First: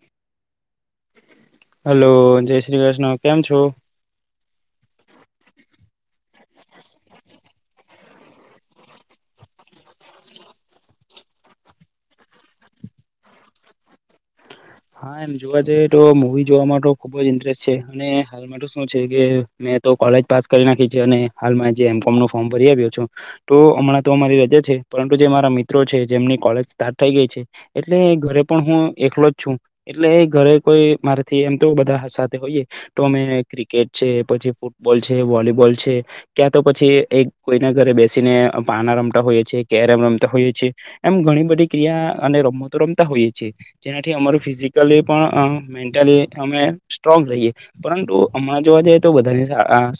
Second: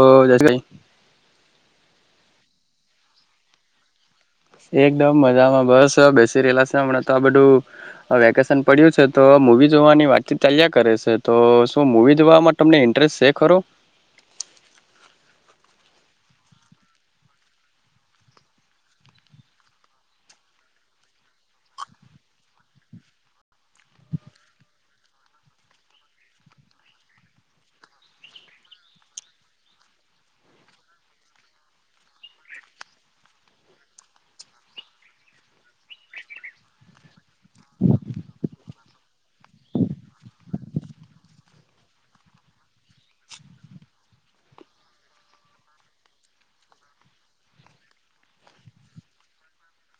ઓ જસ ભાઈ હલો જય શ્રી કૃષ્ણ કેમ છો એકદમ મજામાં બસ બેસી રેલા હમણાં તો આ બધું વેકેશન પડ્યું છે તો મુવી જોવાની વાતચીત ચાલ્યા કરે છે તો શું મુવી દવાવામાં તમને ઇન્ટરેસ્ટ છે ખરો [inaudible] હા એમ જોવા જઈએ તો મુવી જોવા માટે ખુબ જ ઇન્ટરેસ્ટ છે અને હાલમાં તો શું છે કે લેજ પાસ કરી નાખી છે અને હાલમ એમ કોમ ફોર્મ ભરી આવ્યો છું તો હમણાં તો અમારી રજા છે પરંતુ જે મારા મિત્રો છે જેમની કોલેજ સ્ટાર્ટ થઈ ગઈ છે એટલે ઘરે પણ હું એકલો જ છું એટલે ઘરે કોઈ મારાથી એમ તો બધા સાથે હોઈય તો અમે ક્રિકેટ છે પછી ફૂટબોલ છે વોલીબોલ છે ક્યાં તો પછી એક કોઈના ઘરે બેસીને પાના રમતા હોઈએ છે રમતા હો છે એમ ઘણી બધી ક્રિયા અને રમતો રમતા હોઈએ જેનાથી અમારું ફિજીક મેન્ટલી અમે સ્ટ્રોંગ રહીએ પરંતુ હમણાં જોવા જઈએ તો બધાની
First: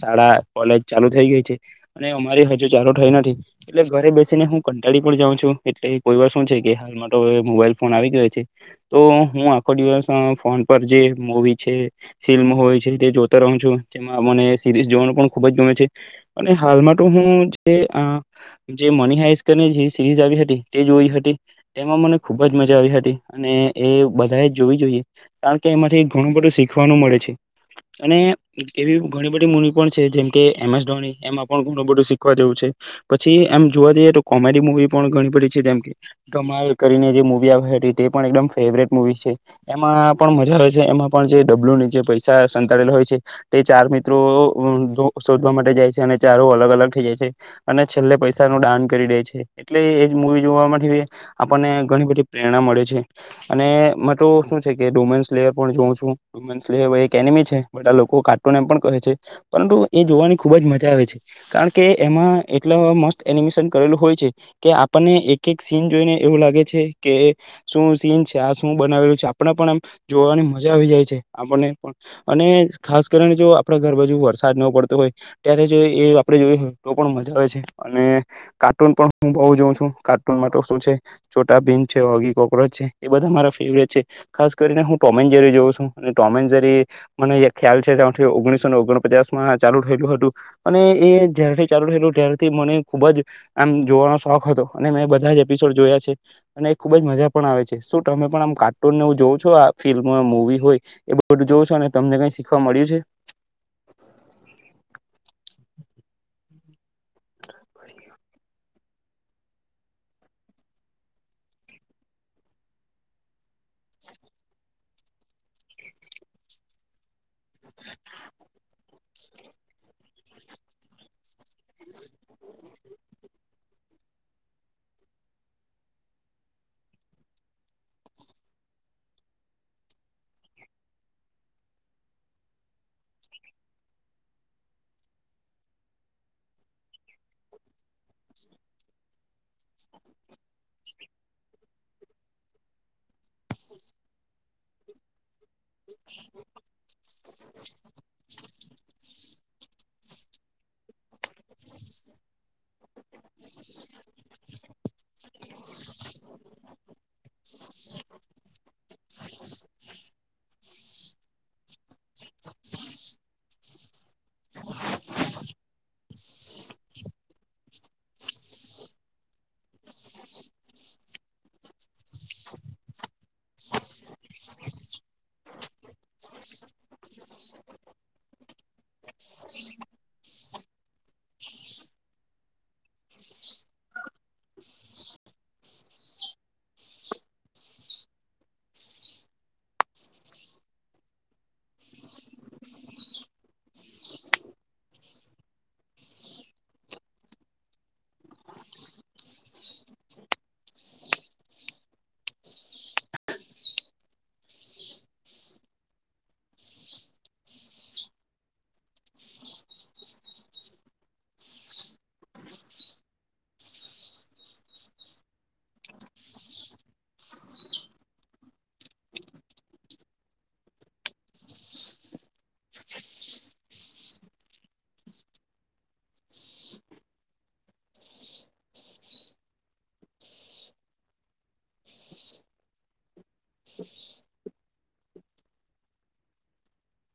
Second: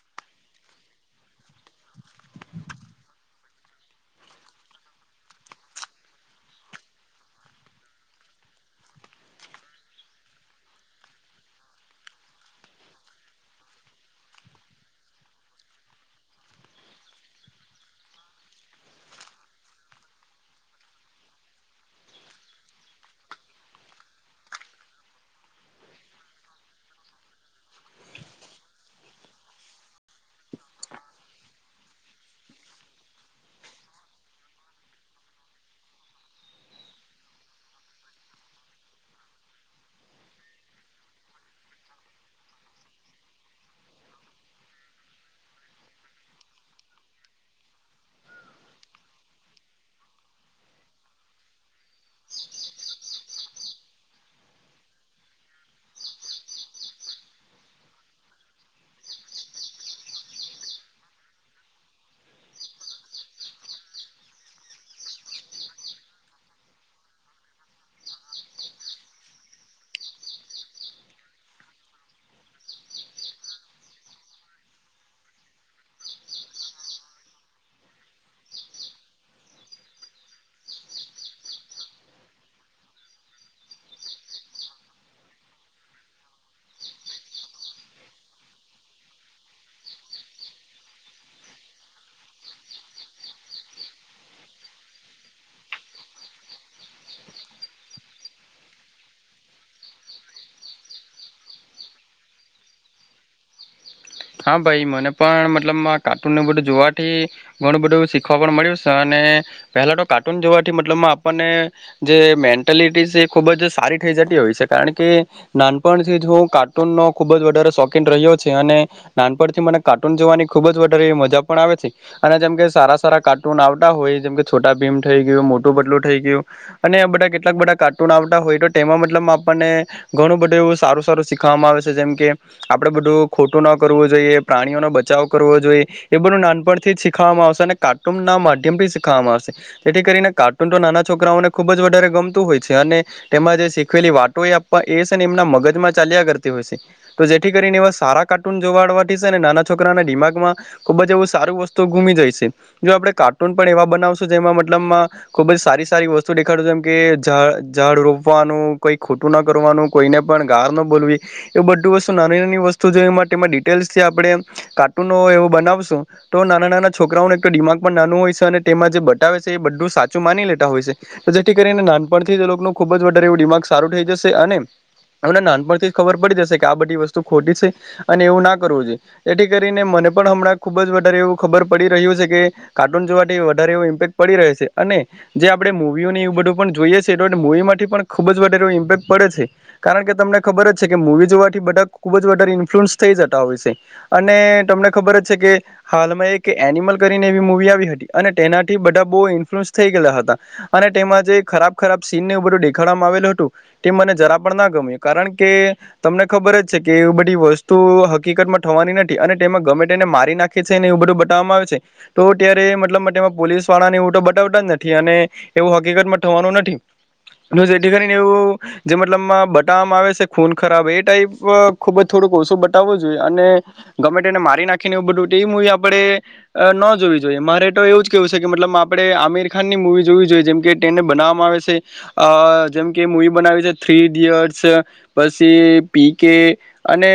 શાળા કોલેજ ચાલુ થઈ ગઈ છે અને અમારી હજુ ચાલુ થઈ નથી એટલે ઘરે બેસીને હું જાઉં છું એટલે કોઈ વાર શું છે કે હાલમાં તો મોબાઈલ ફોન આવી ગયો છે તો હું ફોન પર જે મુવી છે ફિલ્મ હોય છે તે જોતા રહું છું જેમાં મને સિરીઝ જોવાનું ખુબ જ ગમે છે અને હાલમાં તો હું મની હાઈટ કરી સરીઝ આવી હતી તે જોઈ હતી તેમાં મને ખુબ જ મજા આવી હતી અને એ બધા જોવી જોઈએ કારણ કે એમાંથી ઘણું બધું શીખવાનું મળે છે અને એવી ઘણી બધી મુની પણ છે જેમકે એમ એસ ધોની એમાં પણ ઘણું બધું શીખવા જેવું છે પછી એમ જોવા જઈએ તો કોમેડી મુવી પણ ઘણી બધી છે તેમ જેમકે ધમાલ કરીને જે મુવી આવે તે પણ એકમ ફેવરેટ મુવી છે એમાં પણ મજા આવેય છે એમાં પણ જે ડબલ્યુ ની જે પૈસા સંતાડેલા હોય છે તે ચાર મિત્રો શોધવા માટે જાય છે અને ચારો અલગ અલગ થઈ જાય છે અને છેલ્લે પૈસા ન દાન કરી દે છે એટલે એજ મુવી જોવા માટે આપણને ઘણી બધી પ્રેરણા મળે છે અને શ છે ડોમે જો છું ડો એક એમી છે બધા લોકો કાર્ટુન એમ પણ કહે છે પરંતુ એ જોવાની ખુબ જ મજા આવે છે કારણ કે એમાં એટલા મસ્ટ એનિમેશન કરેલું હોય કે આપણને એક એક સીન જોઈને એવું લાગે છે કે શું સીન છે આ શું બનાવેલ આપ પણ એમ જોવાની મજા આવી જાય છે આપને અને ખાસ કરીને જો આપડા ઘર બાજુ વરસાદ ન પડતો હોય ત્યારે જો એ આપે જોય તો પણ મજા આવે છે અને કાર્ટૂન પણ હું બઉુ જોઉં છું કાર્ટૂન માટે શું છે છોટા ભીન છે ઓગી કોક્રચ છે એ બધા મારા ફેવરેટ છે ખાસ કરીને હું ટોમેજરી જોઉં છું ટોમેનજરી મને ખ્યાલ છે ત્યા ઓગણીસોનેઓગણ ચાલુ થયલું હતું અને એ જારથી ચાલુ થયલું ત્યારથી મને ખુબ જ આમ જોવા શોખ હતો અને મેં બધા એપિસોડ જોયા છે અને ખુબ જ મજા પણ આવે છે શું તમે પણ આમ કા કાર્ટૂન જોવો છો ફિલ્મ હો મુવી હોય એ બધું જોવું છો અને તમને કઈ શીખવા મળ્યું છે [inaudible] હા ભાઈ મને પણ મતલબ કાર્ટૂન નું બધું જોવાથી ઘણું બધું શીખવા પણ મળ્યું છે અને પહેલા તો કાર્ટૂન જોવાથી મતલબ આપણને જે મેન્ટલિટી છે ખુબ જ સારી થઈ જતી હોય છે કારણ કે નાનપણથી જ હું કાર્ટૂનનો ખુબ જ વધારે શોકીન રહ્યો છે અને નાનપણ થી મને કાર્ટૂન જોવાની ખુબ જ વધારે મજા પણ આવે છે અને જેમ કે સારા સારા કાર્ટૂન આવતા હોય જેમ છોટા ભીમ થઈ ગયું મોટું પતલું થઈ ગયું અને બધા કેટલાક બધા કાર્ટૂન આવતા હોય તો તેમાં મતલબ આપણને ઘણું બધું એવું સારું સારું શીખવામાં આવે છે જેમ કે આપડે બધું ખોટું ન પ્રાણીઓ નો બચાવ કરવો જોઈએ એ બધું નાનપણથી જ શીખવામાં આવશે અને કાર્ટૂન ના માધ્યમથી શિખવામાં આવ તેથી કરીને કાર્ટૂન તો નાના છોકરાઓને ખુબ જ વધારે ગમતું હોય છે અને તેમાં જે શિખવેલી વાતો એના મગજમાં ચાલ્યા કરતી હોય છે તો જેથી કરીને સારા કાર્ટૂન જોવા નાના છોકરાના દિમાગમાં ખુબ જ એવું સારું વસ્તુ જાય છે આપણે કાર્ટૂન પણ એવા બનાવશ જેમાં મતલબ ખુબ જ સારી સારી વસ્તુ દેખાડ જેમ કે ઝાડ રોપવા નું કઈ ખોટું ના કરવાનું કોઈને પણ ગાર ના બોલવી એ બધું વસ્તુ નાની નાની વસ્તુ જો એમાં ડિટેલ્ આપડે કાર્ટૂનો એવ બનાવશું તો નાના નાના છોકરાઓને દિમાગ પણ નાનું હોય શે તેમાં જે બટાવે છે બધું સાચું માની લેતા હોય છે જેથી કરીને નાનપણ થી ખુબ જ વધારે દિમાગ સારું થઈ જશે અને એમને નાનપણ થી જ ખબર પડી જશે કે આ બધી વસ્તુ ખોટી છે. અને એવું ના કરવું જોઈએ એથી કરીને મને પણ હમણાં ખુબ જ વધારે એવું ખબર પડી રહ્યું છે કે કાર્ટૂન જોવાથી વધારે એવ ઇમ્પેક્ટ પડી રહે છે અને જે આપડે મુવીઓને એવું બધું પણ જોઈએ છે એ મૂવી માંથી પણ ખૂબ જ વધારે ઇમ્પેક્ટ પડે છે કારણ કે તમને ખબર જ છે કે મૂવી જોવાથી બધા ખુબ જ વધારે ઇન્ફ્લુઅન્સ થઈ જતા હોય છે અને તમને ખબર જ છે કે હાલમાં એક એનિમલ કરીને એવી મુવી આવી હ તી અને તેનાથી બધા બ ઇન્ફલુઅન્સ થઈ ગયા હતા અને તેમાં જે ખરાબ ખરાબ સીનને બધું દેખાડવામાં માં આવેલું હતું તે મને જરા પણ ના ગમે કારણ કે તમને ખબર જ છે કે એ બધી વસ તુ હકીકતમાં થવાની નથી અને તેમાં ગમે તેને મારી નાખે છેને એવું બધું બતાવવામાં આવે છે તો ત્યારે મતલબમાં પોલીસ વાળા એવું તો બતાવતા જ નથી અને એવું હકીકતમાં થવાનું નથી અને જેથી કરીને એવું જે મતલબમાં બટામ આવે છે ખૂન ખરાબ એ ટાઈપ ખુબ જ થોડુંક ઓછું બતાવવું જોઈએ અને ગર્મેન્ટ એને મારી નાખીને એવું બધું એ મુવી આપણેે ન જોવી જોઈ એ મારે તો એવું જ કેવું છે કે મતલબ આપડે આમિર ખાન ની મુવી જોવી જોઈએ જેમ કે તેને બનાવામાં આવે છે અ અ જેમ કે મુવી બનાવી છે થ્રી ઇડિયટ્સ પછી પી કે અને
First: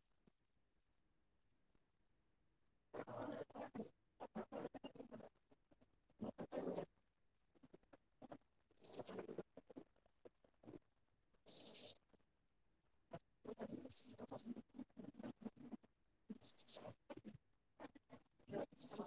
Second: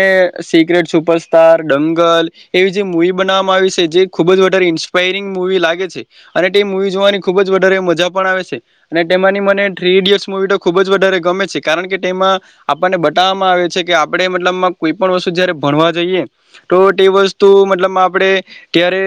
સિક્રેટ સુપરસ્ટાર ડંગલ એવી જે મુવી બનાવવામાં આવી છે જે ખુબ જ વધારે ઇન્સ્પાયરિંગ મુવી લાગે છે અને તે મુવી જોવાની ખુબ જ વધારે મજા પણ આવે છે અને તેમાંની મને થ્રી ઇડિયટ્ મવી તો ખુબ જ વધારે ગમે છે કારણ કે તેમાં આપણને બતાવવામાં આવે છે કે આપડે માં કોઈ પણ વસ્તુ જયારે ભણવા જઈએ તો તે વસ્તુ મતલબ આપડે ત્યારે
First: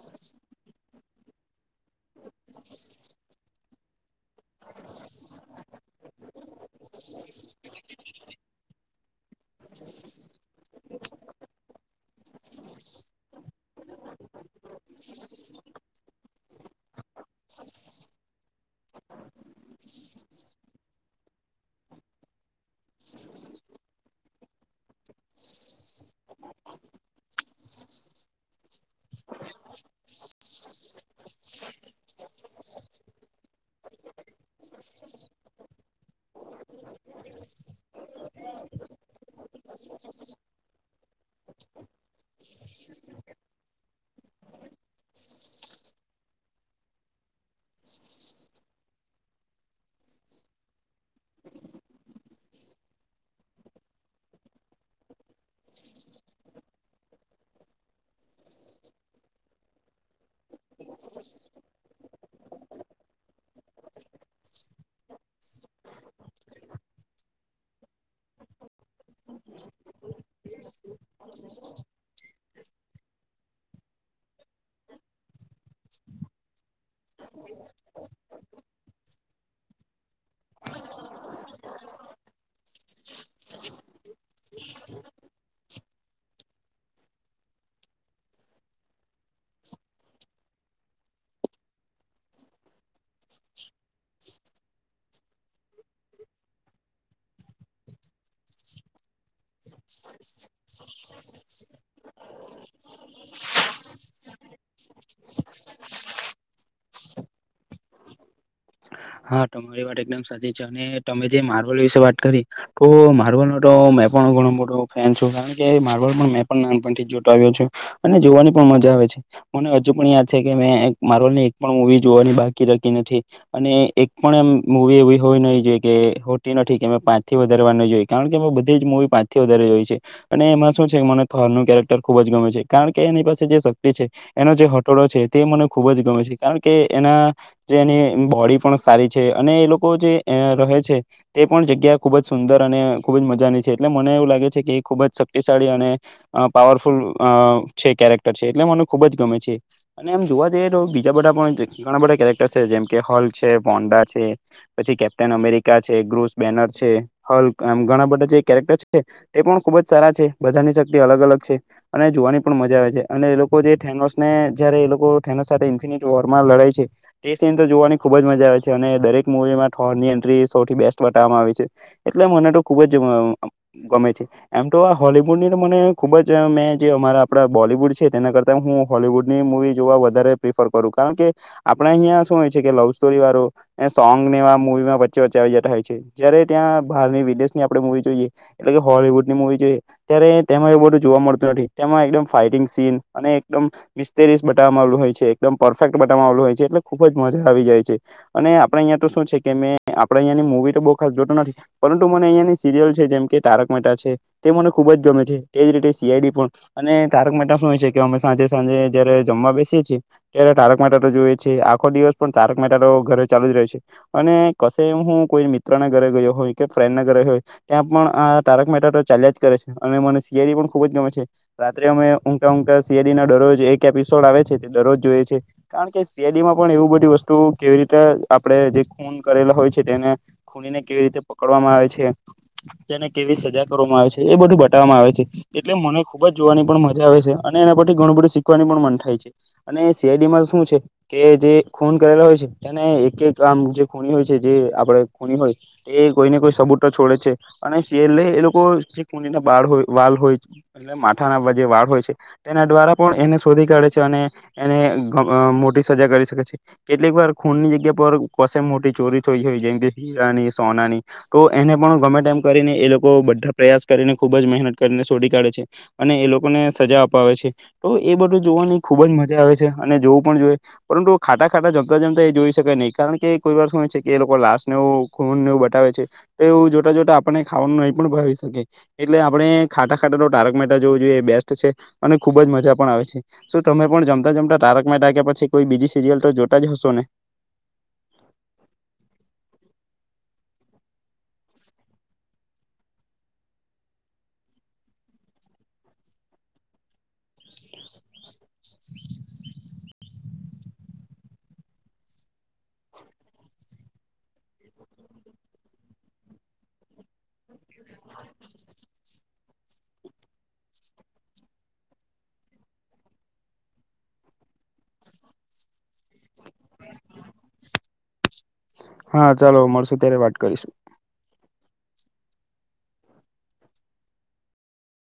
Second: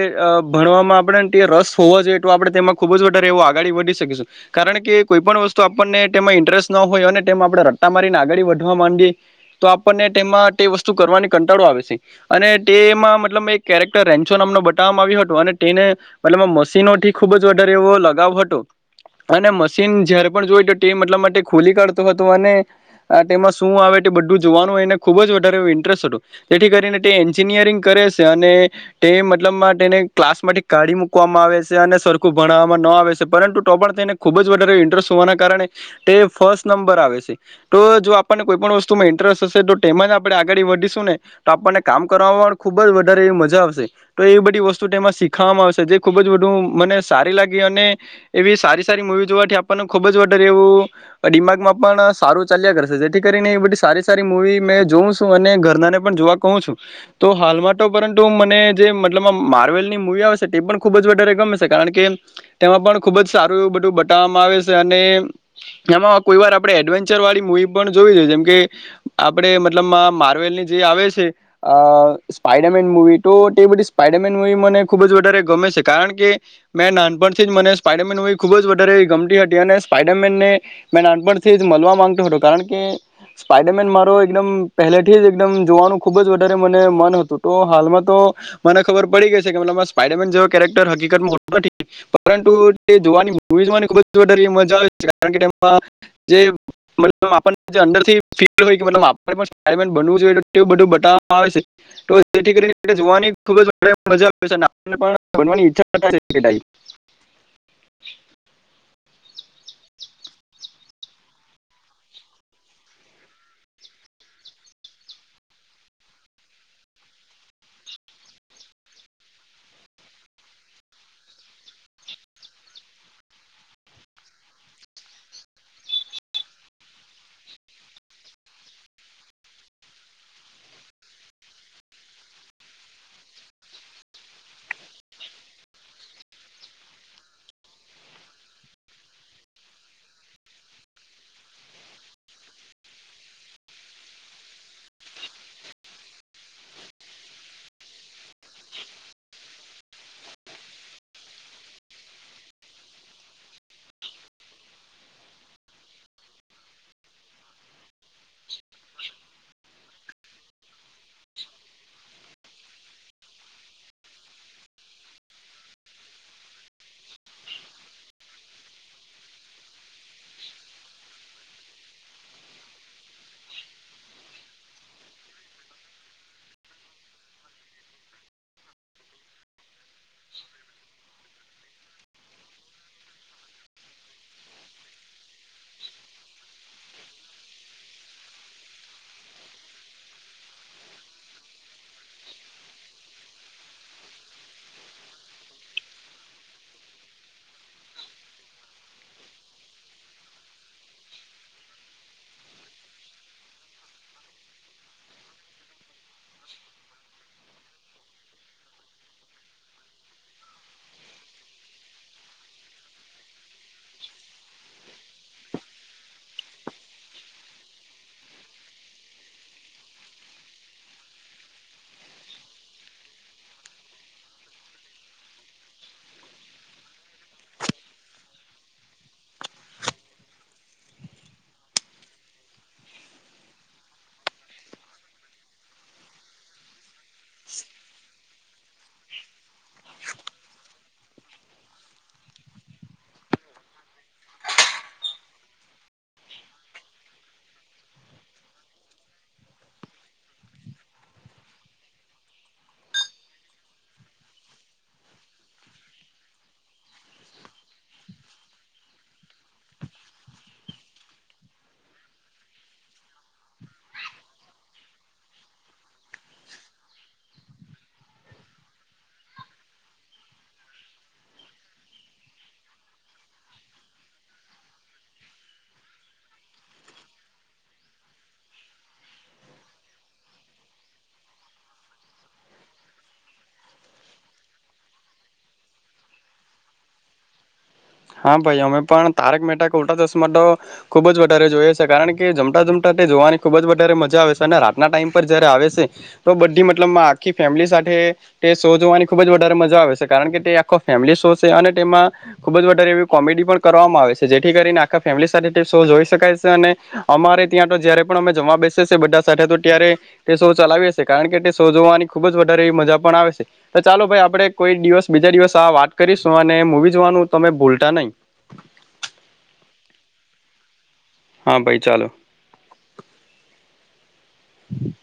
ભણવામાં આપણેે ને હો જોઈએ તો આપડે તેમાં ખુબ જ વધારે એવ આગળી વધી શકીશું કારણ કે કોઈ પણ વસ્તુ આપણને તેમાં ઇંટ્ર સ્નો હોય આપ રટા મારીને આગળ વધવા માંડીએ તો આપણને તેમાં તે વસ્તુ કરવાની કંટાળો આવે છે અને તેમાં મતલબ કેરેક્ટર રેન્ચો નામનો બ તામ આવ્યું હતું અને તેને મ મશીનો થી ખુબ જ વધારે એવો લગાવ હતો અને મશીન જયારે પણ જોય તો ટે મતલબમા ટે ખુલી કાઢતો હતો અને આ તેમાં શું આવે તે બધું જોવાનું એને ખુબ જ વધારે ઇન્ટરેસ્ટ હતું તેથી કરીને તે એન્જિનિયરિંગ કરે છે અને તે મતલબમાં તેને ક્લાસ માથી કાઢી મૂકવામાં આવે છે અને સરખું ભણવામાં ન આવે છે પરંતુ તો પણ તેને ખુબ જ વધારે ઇન્ટરેસ્ટ હોવાના કારણે તે ફસ્ટ નંબર આવે છે તો જો આપણને કોઈ પણ વસ્તુમાં ઇન્ટરેસ્ટ હશે તો તેમાં આપડે આગાડી વધીશું ને તો આપણને કામ કરવાવામાં પણ ખુબ જ વધારે એવી મજા આવશે તો એવી બધી વસ તુ તેમાં શીખવામાં આવશે જે ખુબ જ બધું મને સારી લાગી અને એવી સારી સારી મુવી જોવાથી આપણને ખુબ જ વારે એવું દિમાગમાં પણ સારું ચાલ્યા કરશે જેથી કરીને એ બધી સારી સારી મૂવી મેં જોઉં છું અને ઘરના ને પણ જોવા કહ છું તો હાલમાં તો પરંતુ મને જે મતલબમાં મા હારવેલ ની મુવી આવે શે તે પણ ખુબ જ વધારે ગમે છે કારણ કે તેમાં પણ ખુબ જ સારું એવું બધું બતાવવામાં આવે શે અને એમાં કોઈ વાર આપડે એડવેન્ચર વાળી મૂવી પણ જોવી જોઈ જેમ કે આપડે મતલબ માર્વેલ ની જે આવે છે અ સ્પાઈડરમેન મુવી તો તે બધી સ્પાઈડર મેન મૂવી મને ખુબ જ વધારે ગમે છે કારણ કે મેં નાનપણથી જ મને સ્પાઈડરમેન મૂવી ખુબ જ વધારે ગ ગમતી હતી અને સ્પાઇડરમેનને મેં નાનપણથી જ મલવા માંગતો હતો કારણ કે સ્પડરમેન મા રો એકદમ પહેલેથી જ એકદમ જોવાનું ખુબ જ વધારે મને મન હતું તો હાલમાં તો મને ખબર પડી ગઈ છે કેમાં સ્પાઈડરમેન જેવો કેરે ક્ટર હકીકતમાં હોતો નથી પરંતુ તે જોવાની મૂવી જોવાની [unintelligible] જે મતલબ આપને જે અંદર થી ફીલ હોય આપડે પણ સ્પાઇડરમેન બનવું જોઈએ તેવું બધું બતાવામા આવે છે જેથી કરીને તેને જોવાની ખૂબ જ વધારે મજા [unintelligible] હા તમારી વાત એકદમ સાચી છે અને તમે જે મારવલ વિશે વાત કરી તો મારવલ નો તો મેં પણ ઘણું મોટો ફેન છું કારણ કે માર્બલ મેં પણ નાનપણ થી જોતો આવ્યો છું અને જોવાની પણ મજા હોય મને હજુ પણ યાદ છે કે મે માર્વેલની એક પણ મૂવી જોવાની બાકી રાખી નથી અને એક પણ એમ મુવી એવી હોય નહી જોઈએ કે હોતી નથી કે મે પાંચથી વધારે વાર નઈ જોઈ કારણ કે અમે બધી જ મૂ વી પાંચથી વધારેય છે અને એમાં શું છે મને થોર ન કેરેક્ટર ખુબ જ ગમે છે કારણ કે એની પાસે જે શક્તિ છે એનો જે હટોડો છે તે મને ખુબ જ ગમે છે કારણ કે એના જે એની બોડી પણ સારી છે અને એ લોકો જે રહે છે તે પણ જગ્યા ખુબ જ સુંદર અને ખુબ જ મજાની છે એટલે મને એવું લાગે છે કે એ ખુબ જ શક્તિશાળી અને પાવરફુલ છે કેરેક્ટર છે એટલે મ ખુબ જ ગમે છે અને એમ જોવા જઈએ તો બીજા બધા પણ ઘણા બધા કેરેક્ટર છે જેમ કે હોલ છે છે હોન્ડા છે પછી કેપ્ટન અમેરિકા છે ગ્રુસ બેનર છે હલ મ ઘણા બધા છે કેરેક્ટર છે એ પણ ખુબ જ સારા છે બધાની શક્તિ અલગ અલગ છે અને જોવાની પણ મજા આવે છે અને લોકો થેનોસ ને જયારે એ લોકો થેનોસ સાથે ઇન્ફિનિટ વોરમાં લડાાય છે તે સીનતો જોવાની ખૂબ જ મજા આવે છે અને દરેક મુૂવીમાં થોનની એન્ટ્રી સૌથી બેસ્ટ બતાવામાં આવી છે એટલે મને તો ખુબ જ આ ગમે છે એમ તો આ હોલવુડની મને ખુબ જ મેં જે અમારા આપડા બોલીવુડ છે છે તેના ના કરતા હું હોવુડની મુવી જોવા વધારે પ્રિફર કરું કારણ કે આપણે અહીંયા શું હોય છે કે સ્ટોરી વારો એ સોંગ ને મુવીમાં વચ્ચે વચ્ચે આવી જતા હોય છે જયારે ત્યાં બહારની વિદેશ ની આપડે મૂવી જોઈએ એટલે હોવુડની જોઈએ ત્યારે તેમાં એવું બધું જોવા મળતું નથી તેમાં એકદમ ફાઈટિંગ સીન અને એકદમ મિસ્તેરીસ બટાવામાં આવેલું હોય છે એકદમ પરફેક્ટ બતાવામાં આવેલું હોય છે એટલે ખુબજ મજા આવી જાય છે છે અને આપડે અહિયાં તો શું છે કે મેં આપડે અહીંયાની મુવી તો બઉ ખાસ જોતો નથી પરંતુ મને અહિયાની સિરિય છે જેમ તારક મહેતા છે તે મને ખુબ જ ગમે છે તેવી જ રીતે સીઆઈડી પણ અને તારક મહેતા શું હોય છે કે અમે સાંજે સાંજે જયારે જમવા બેસીએ છીએ ત્યારે તારક મહેતાઓ જોઈએ છીએ આખો દિવસ પણ તાર મહેતાતોઘરે ચાલુ જ રહે છે અને કશે હું કોઈ મિત્રના ઘરે ગયો હોય કે ફ્રેન્ડના ઘરે હોય ત્યાં પણ આ તારક મહેતાતો ચાલ્યા જ કરે છે અને મને સીઆઇડી પણ ખુબ જ ગમે છે રાત્રે અમેં સીઆઇડી ના દરરોજ એક એપિસોડ આવે છે તે દરરોજ જોઈએ છે કારણ કે સીઆઇડીમાં પણ એવું બધી વસ્તુ તો કેવી રીતે આપણે જે ખૂન કરેલા હોય છે તેને ખૂનીને કેવી રીતે પકડવામાં આવે છે તેને કેવી સજા કરવામાં આવે છે એ બધું બતાવવામાં આવે છે એટલે મને ખુબ જ જોવાની પણ મજા જા આવે છે અને એના પરથી ઘણું બધું શીખવાની પણ મન થાય છે અને સીઆઈડી મા શું છે કે જે ખૂન કરેલા હોય છે તેને એક એક આમ જે ખૂની હોય છે જે આપડે ખૂની હોય તે કોઈને કોઈ સબુત છોડે છે અને છેલ્લે એ લોકો જે ખૂનીના બાડ હોય વાળ હોય એટલે માથાના જે વાળ હોય છે તેના ધ્વારા પણ એને શોધી કાઢે છે અને એને મોટી સજા કરી શકે છે કેટલીક વાર ખૂનની જગ્યા પર કસે મોટી ચોરી થઈ હોય જેમ કે હીરાની સોનાની તો એ એને પણ ગમે તેમ કરીને એ લોકો બધા પ્રયાસ કરીને ખુબ જ મહેનત કરીને શોધી કાઢે છે અને એ લોકોને સજા અપાવે છે તો એ બધું જોવાની ખુબ જ મજા આવે છે અને જોવું પણ જોઈએ પરંતુ ખાતા ખાતા જમતા જમતા એ જોઈ શકાય નહીં કારણ કે કોઈ વાર શું છે કે એ લોકો લાશને એવું ખૂનને એવું બતાાવવે છે તો એવું જોતાં જોતા આપણને ખાવાનું નહીં પણ ભાવી શકે એટલે આપણે ખાટા ખાટા તો ટારક મહેતા જોવું જોઈએ બેસ્ટ છે અને ખુબ જ મજા પણ આવે છે શું તમે પણ જમતા જમતા તારક મહેતા કે પછી કોઈ બીજી સીરિયલ તો જોતા જ હસો ને હા ભાઈ અમે પણ તારક મહેતા કા ઉલ્ટા ચશ્મા તો ખુબ જ વધારે જોઈએ છે કારણ કે જમતા જમ તા તે જોવાની ખુબ જ વધારે મજા આવે છે અને રાતના ટાઈમ પર જયારે આવે છે તો બધી મતલબ આખી ફેમલી શો જોવાની ખુબ જ વધારે મજા આવે છે કારણ કે તે આખો ફેમિલી શો છે અને તેમાં ખુબ જ વધારે એવી કોમેડી પણ કરવામાં આવે છે જેથી કરીને આખા ફેમિલી સાથે શો જોઈ શકાય છે અને અમા ત્યાં જયારે પણ અમે જમવા બેસી બધા સાથે તો ત્યારે તે શો ચલાવી હશે કારણ કે તે શો જોવાની ખુબ જ વધારે મજા પણ આવે છે તો ચાલો ભાઈ આપડે કોઈ દિવસ બીજા દિવસ આ વાત કરીશું અને મુંવી જોવાનું તમે બુલતા નહીં હા ચાલો મળશુ ત્યારે વાત કરીશું હા ભાઈ ચાલો